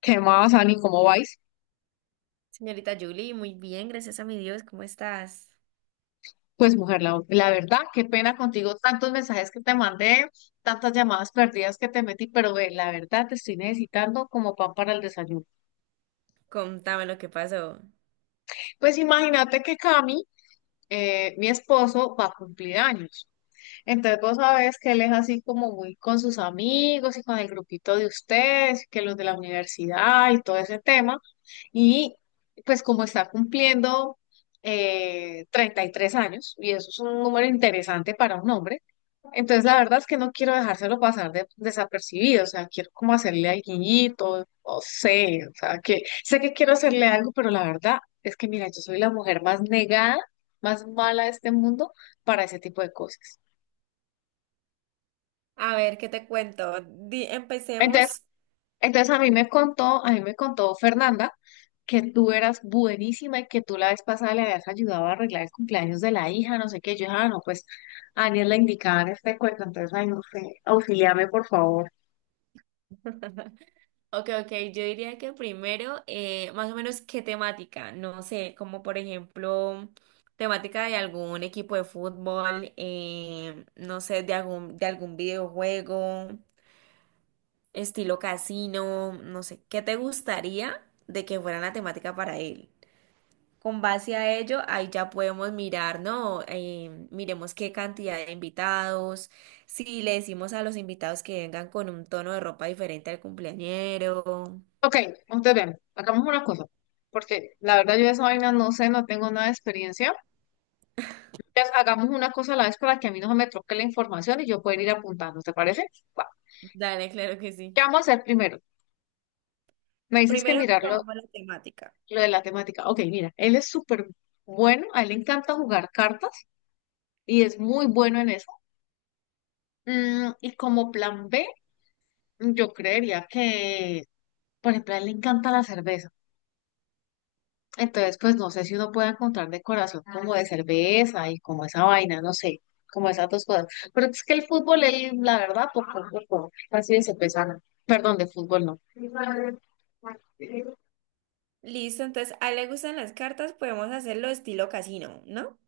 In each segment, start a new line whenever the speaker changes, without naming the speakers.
¿Qué más, Ani? ¿Cómo vais?
Señorita Julie, muy bien, gracias a mi Dios, ¿cómo estás?
Pues mujer, la verdad, qué pena contigo, tantos mensajes que te mandé, tantas llamadas perdidas que te metí, pero ve, la verdad te estoy necesitando como pan para el desayuno.
Contame lo que pasó.
Pues imagínate que Cami, mi esposo, va a cumplir años. Entonces vos sabés que él es así como muy con sus amigos y con el grupito de ustedes, que los de la universidad y todo ese tema. Y pues como está cumpliendo 33 años, y eso es un número interesante para un hombre, entonces la verdad es que no quiero dejárselo pasar desapercibido, o sea, quiero como hacerle al guiñito, no sé, o sea, que sé que quiero hacerle algo, pero la verdad es que mira, yo soy la mujer más negada, más mala de este mundo para ese tipo de cosas.
A ver, ¿qué te cuento?
Entonces,
Empecemos.
A mí me contó Fernanda que tú eras buenísima y que tú la vez pasada le habías ayudado a arreglar el cumpleaños de la hija, no sé qué. Yo dije, ah, no, pues a Aniel le indicaban este cuento, entonces, ay, no sé, auxíliame, por favor.
Ok, ok, yo diría que primero, más o menos, ¿qué temática? No sé, como por ejemplo, temática de algún equipo de fútbol, no sé, de algún videojuego, estilo casino, no sé, ¿qué te gustaría de que fuera la temática para él? Con base a ello, ahí ya podemos mirar, ¿no? Miremos qué cantidad de invitados, si le decimos a los invitados que vengan con un tono de ropa diferente al cumpleañero.
Ok, entonces bien, hagamos una cosa, porque la verdad yo de esa vaina no sé, no tengo nada de experiencia. Entonces hagamos una cosa a la vez para que a mí no se me troque la información y yo pueda ir apuntando, ¿te parece? Va.
Dale, claro que sí.
¿Qué vamos a hacer primero? Me dices que
Primero
mirarlo.
tomamos la temática.
Lo de la temática. Ok, mira, él es súper bueno, a él le encanta jugar cartas y es muy bueno en eso. Mm, y como plan B, yo creería que, por ejemplo, a él le encanta la cerveza. Entonces, pues no sé si uno puede encontrar decoración como de cerveza y como esa vaina, no sé, como esas dos cosas. Pero es que el fútbol, él, la verdad, poco, poco, así de cerveza, no. Perdón, de fútbol no.
Listo, entonces a él le gustan las cartas, podemos hacerlo estilo casino, ¿no?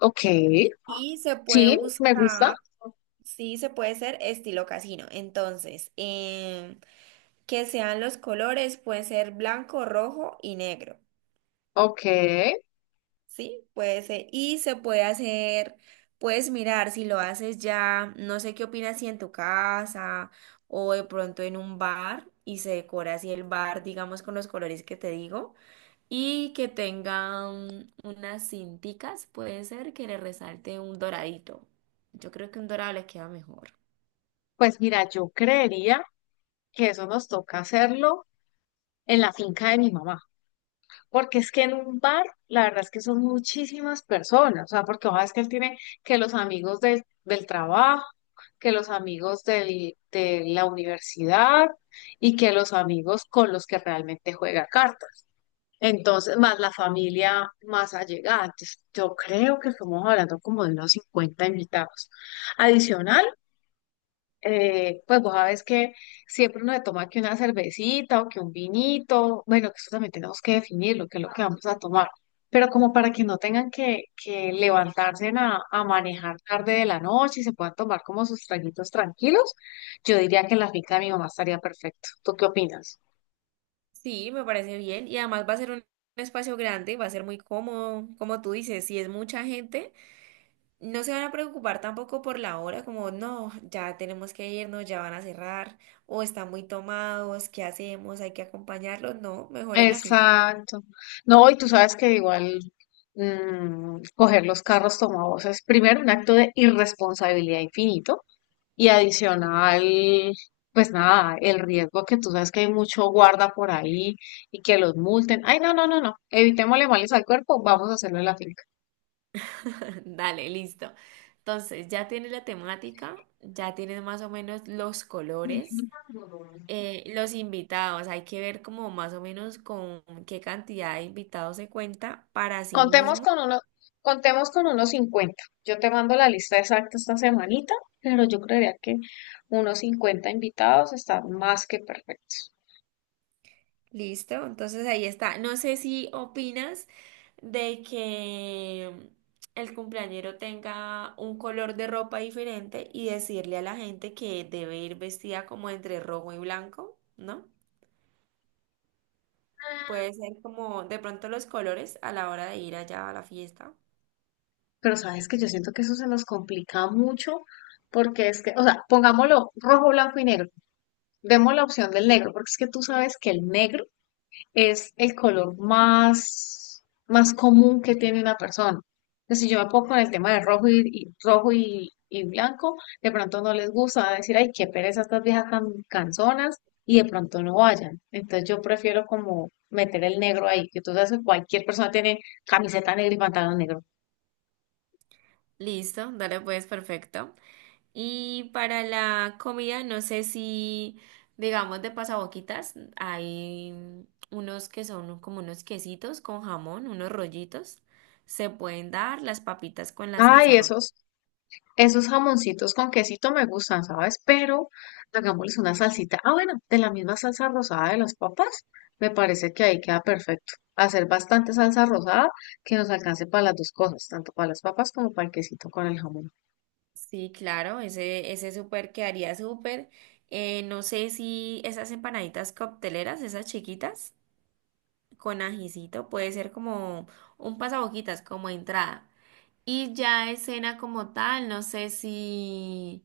Ok,
Y se puede
sí, me gusta.
buscar, sí, se puede ser estilo casino. Entonces, que sean los colores, puede ser blanco, rojo y negro.
Ok,
Sí, puede ser. Y se puede hacer, puedes mirar si lo haces ya, no sé qué opinas si en tu casa o de pronto en un bar y se decora así el bar, digamos, con los colores que te digo y que tengan unas cinticas, puede ser que le resalte un doradito. Yo creo que un dorado le queda mejor.
pues mira, yo creería que eso nos toca hacerlo en la finca de mi mamá, porque es que en un bar, la verdad es que son muchísimas personas, o sea, porque ojalá es que él tiene que los amigos del trabajo, que los amigos de la universidad y que los amigos con los que realmente juega cartas. Entonces, más la familia más allegada. Entonces, yo creo que estamos hablando como de unos 50 invitados. Adicional pues vos sabes que siempre uno le toma que una cervecita o que un vinito, bueno, que eso también tenemos que definirlo, que es lo que vamos a tomar, pero como para que no tengan que levantarse a manejar tarde de la noche y se puedan tomar como sus traguitos tranquilos, yo diría que la finca de mi mamá estaría perfecto. ¿Tú qué opinas?
Sí, me parece bien y además va a ser un espacio grande, va a ser muy cómodo, como tú dices, si es mucha gente. No se van a preocupar tampoco por la hora, como no, ya tenemos que irnos, ya van a cerrar, o están muy tomados, ¿qué hacemos? Hay que acompañarlos. No, mejor en la finca.
Exacto. No, y tú sabes que igual coger los carros tomados es primero un acto de irresponsabilidad infinito. Y adicional, pues nada, el riesgo que tú sabes que hay mucho guarda por ahí y que los multen. Ay, no, no, no, no. Evitémosle males al cuerpo, vamos a hacerlo en la finca.
Dale, listo. Entonces, ya tienes la temática, ya tienes más o menos los colores, los invitados. Hay que ver como más o menos con qué cantidad de invitados se cuenta para sí
Contemos
mismo.
con uno, contemos con unos 50. Yo te mando la lista exacta esta semanita, pero yo creería que unos 50 invitados están más que perfectos.
Listo, entonces ahí está. No sé si opinas de que el cumpleañero tenga un color de ropa diferente y decirle a la gente que debe ir vestida como entre rojo y blanco, ¿no? Puede ser como de pronto los colores a la hora de ir allá a la fiesta.
Pero sabes que yo siento que eso se nos complica mucho porque es que, o sea, pongámoslo rojo, blanco y negro. Demos la opción del negro, porque es que tú sabes que el negro es el color más común que tiene una persona. Entonces, si yo me pongo con el tema de rojo y blanco, de pronto no les gusta, van a decir, ay, qué pereza estas viejas tan canzonas, y de pronto no vayan. Entonces yo prefiero como meter el negro ahí, que tú sabes que cualquier persona tiene camiseta negra y pantalón negro.
Listo, dale pues, perfecto. Y para la comida, no sé si, digamos, de pasaboquitas, hay unos que son como unos quesitos con jamón, unos rollitos. Se pueden dar las papitas con la salsa
Ay,
roja.
eso. Esos jamoncitos con quesito me gustan, ¿sabes? Pero hagámosles una salsita. Ah, bueno, de la misma salsa rosada de las papas, me parece que ahí queda perfecto. Hacer bastante salsa rosada que nos alcance para las dos cosas, tanto para las papas como para el quesito con el jamón.
Sí, claro, ese súper quedaría súper. No sé si esas empanaditas cocteleras, esas chiquitas, con ajicito, puede ser como un pasaboquitas, como entrada. Y ya de cena como tal, no sé si.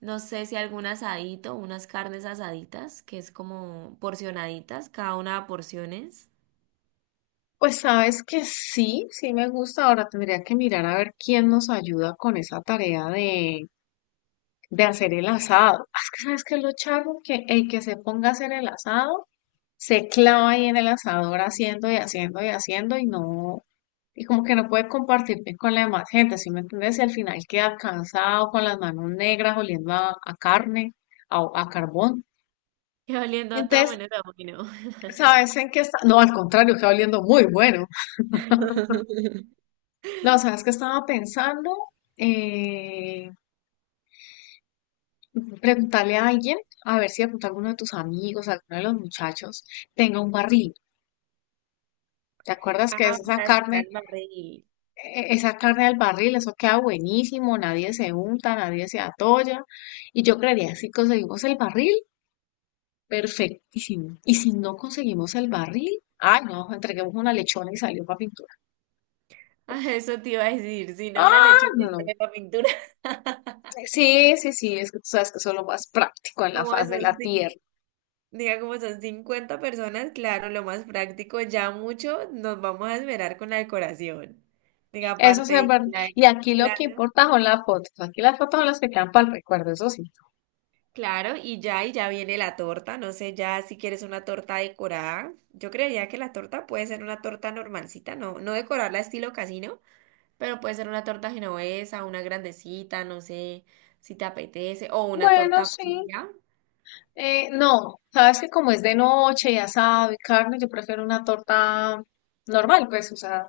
No sé si algún asadito, unas carnes asaditas, que es como porcionaditas, cada una a porciones.
Pues sabes que sí, sí me gusta. Ahora tendría que mirar a ver quién nos ayuda con esa tarea de hacer el asado. Ah, es que sabes que lo charro, que el que se ponga a hacer el asado se clava ahí en el asador haciendo y haciendo y haciendo y no, y como que no puede compartirte con la demás gente, ¿sí me entiendes? Y al final queda cansado, con las manos negras, oliendo a carne, a carbón.
Y oliendo a todo
Entonces,
menos a bueno.
¿sabes en qué está? No, al contrario, queda oliendo muy bueno. No, ¿sabes qué estaba pensando? Eh, Preguntarle a alguien, a ver si de pronto alguno de tus amigos, alguno de los muchachos, tenga un barril. ¿Te acuerdas que
Ah,
es
para sentar el barril.
esa carne del barril? Eso queda buenísimo, nadie se unta, nadie se atolla. Y yo creería, si conseguimos el barril, perfectísimo. Y si no conseguimos el barril, ay, no, entreguemos una lechona y salió para pintura.
Ah, eso te iba a decir, si no una
Ah,
lechona y
no.
sale la pintura.
Sí, sí, sí, es que tú sabes que eso es lo más práctico en la
Como
faz de
son,
la
cin-
tierra.
Diga, como son 50 personas, claro, lo más práctico, ya mucho nos vamos a esperar con la decoración. Diga,
Eso
aparte,
sí es verdad.
la-
Y aquí lo que importa son las fotos. Aquí las fotos son las que quedan para el recuerdo, eso sí.
claro, y ya viene la torta. No sé ya si quieres una torta decorada. Yo creería que la torta puede ser una torta normalcita, no, no decorarla estilo casino, pero puede ser una torta genovesa, una grandecita, no sé si te apetece, o una
Bueno,
torta
sí.
fría.
No, sabes que como es de noche y asado y carne, yo prefiero una torta normal, pues, o sea,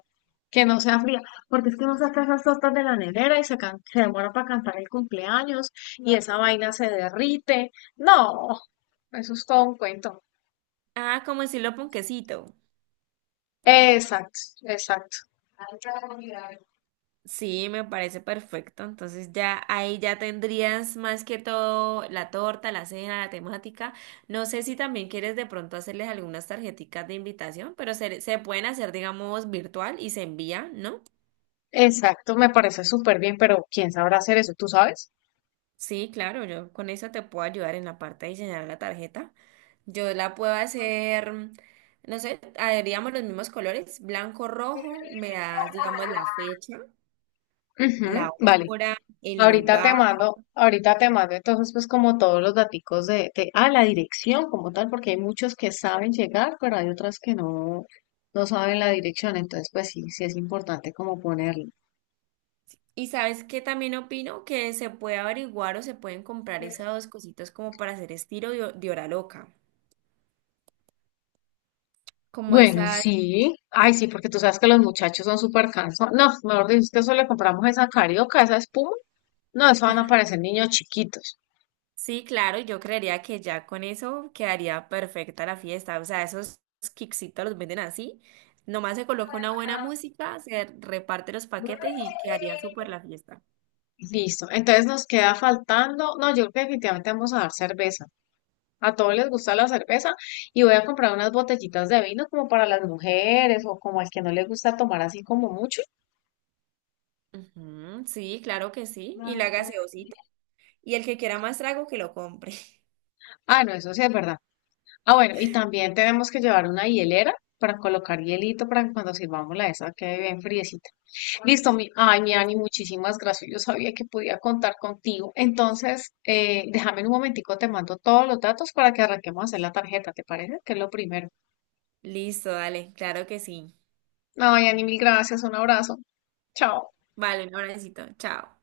que no sea fría, porque es que uno saca esas tortas de la nevera y se demora para cantar el cumpleaños y esa vaina se derrite. No, eso es todo un cuento.
Ah, como decirlo, ponquecito.
Exacto, exacto,
Sí, me parece perfecto. Entonces ya ahí ya tendrías más que todo la torta, la cena, la temática. No sé si también quieres de pronto hacerles algunas tarjeticas de invitación, pero se pueden hacer, digamos, virtual y se envía, ¿no?
exacto, me parece súper bien, pero ¿quién sabrá hacer eso? ¿Tú sabes?
Sí, claro, yo con eso te puedo ayudar en la parte de diseñar la tarjeta. Yo la puedo hacer, no sé, haríamos los mismos colores, blanco, rojo, me das, digamos, la fecha,
Ujú,
la
vale.
hora, el lugar.
Ahorita te mando entonces pues como todos los daticos la dirección como tal, porque hay muchos que saben llegar, pero hay otras que no, no saben la dirección, entonces pues sí, sí es importante como ponerlo.
Y sabes que también opino que se puede averiguar o se pueden comprar esas dos cositas como para hacer estilo de hora loca. Como
Bueno,
esas,
sí, ay sí, porque tú sabes que los muchachos son súper cansados. No, mejor dicho, es que eso le compramos esa carioca, esa espuma. No, eso van a parecer niños chiquitos.
sí, claro, yo creería que ya con eso quedaría perfecta la fiesta. O sea, esos kicksitos los venden así. Nomás se coloca una buena música, se reparte los paquetes y quedaría súper la fiesta.
Listo, entonces nos queda faltando, no, yo creo que definitivamente vamos a dar cerveza. A todos les gusta la cerveza y voy a comprar unas botellitas de vino como para las mujeres o como al que no le gusta tomar así como mucho.
Ujú, sí, claro que sí. Y la gaseosita. Y el que quiera más trago, que lo compre.
Ah, no, eso sí es verdad. Ah, bueno, y también tenemos que llevar una hielera para colocar hielito para que cuando sirvamos la esa quede bien friecita. Listo, mi, ay, mi Ani, muchísimas gracias. Yo sabía que podía contar contigo. Entonces, déjame en un momentico, te mando todos los datos para que arranquemos a hacer la tarjeta, ¿te parece? Que es lo primero.
Listo, dale, claro que sí.
Ay, Ani, mil gracias, un abrazo. Chao.
Vale, un abracito. Chao.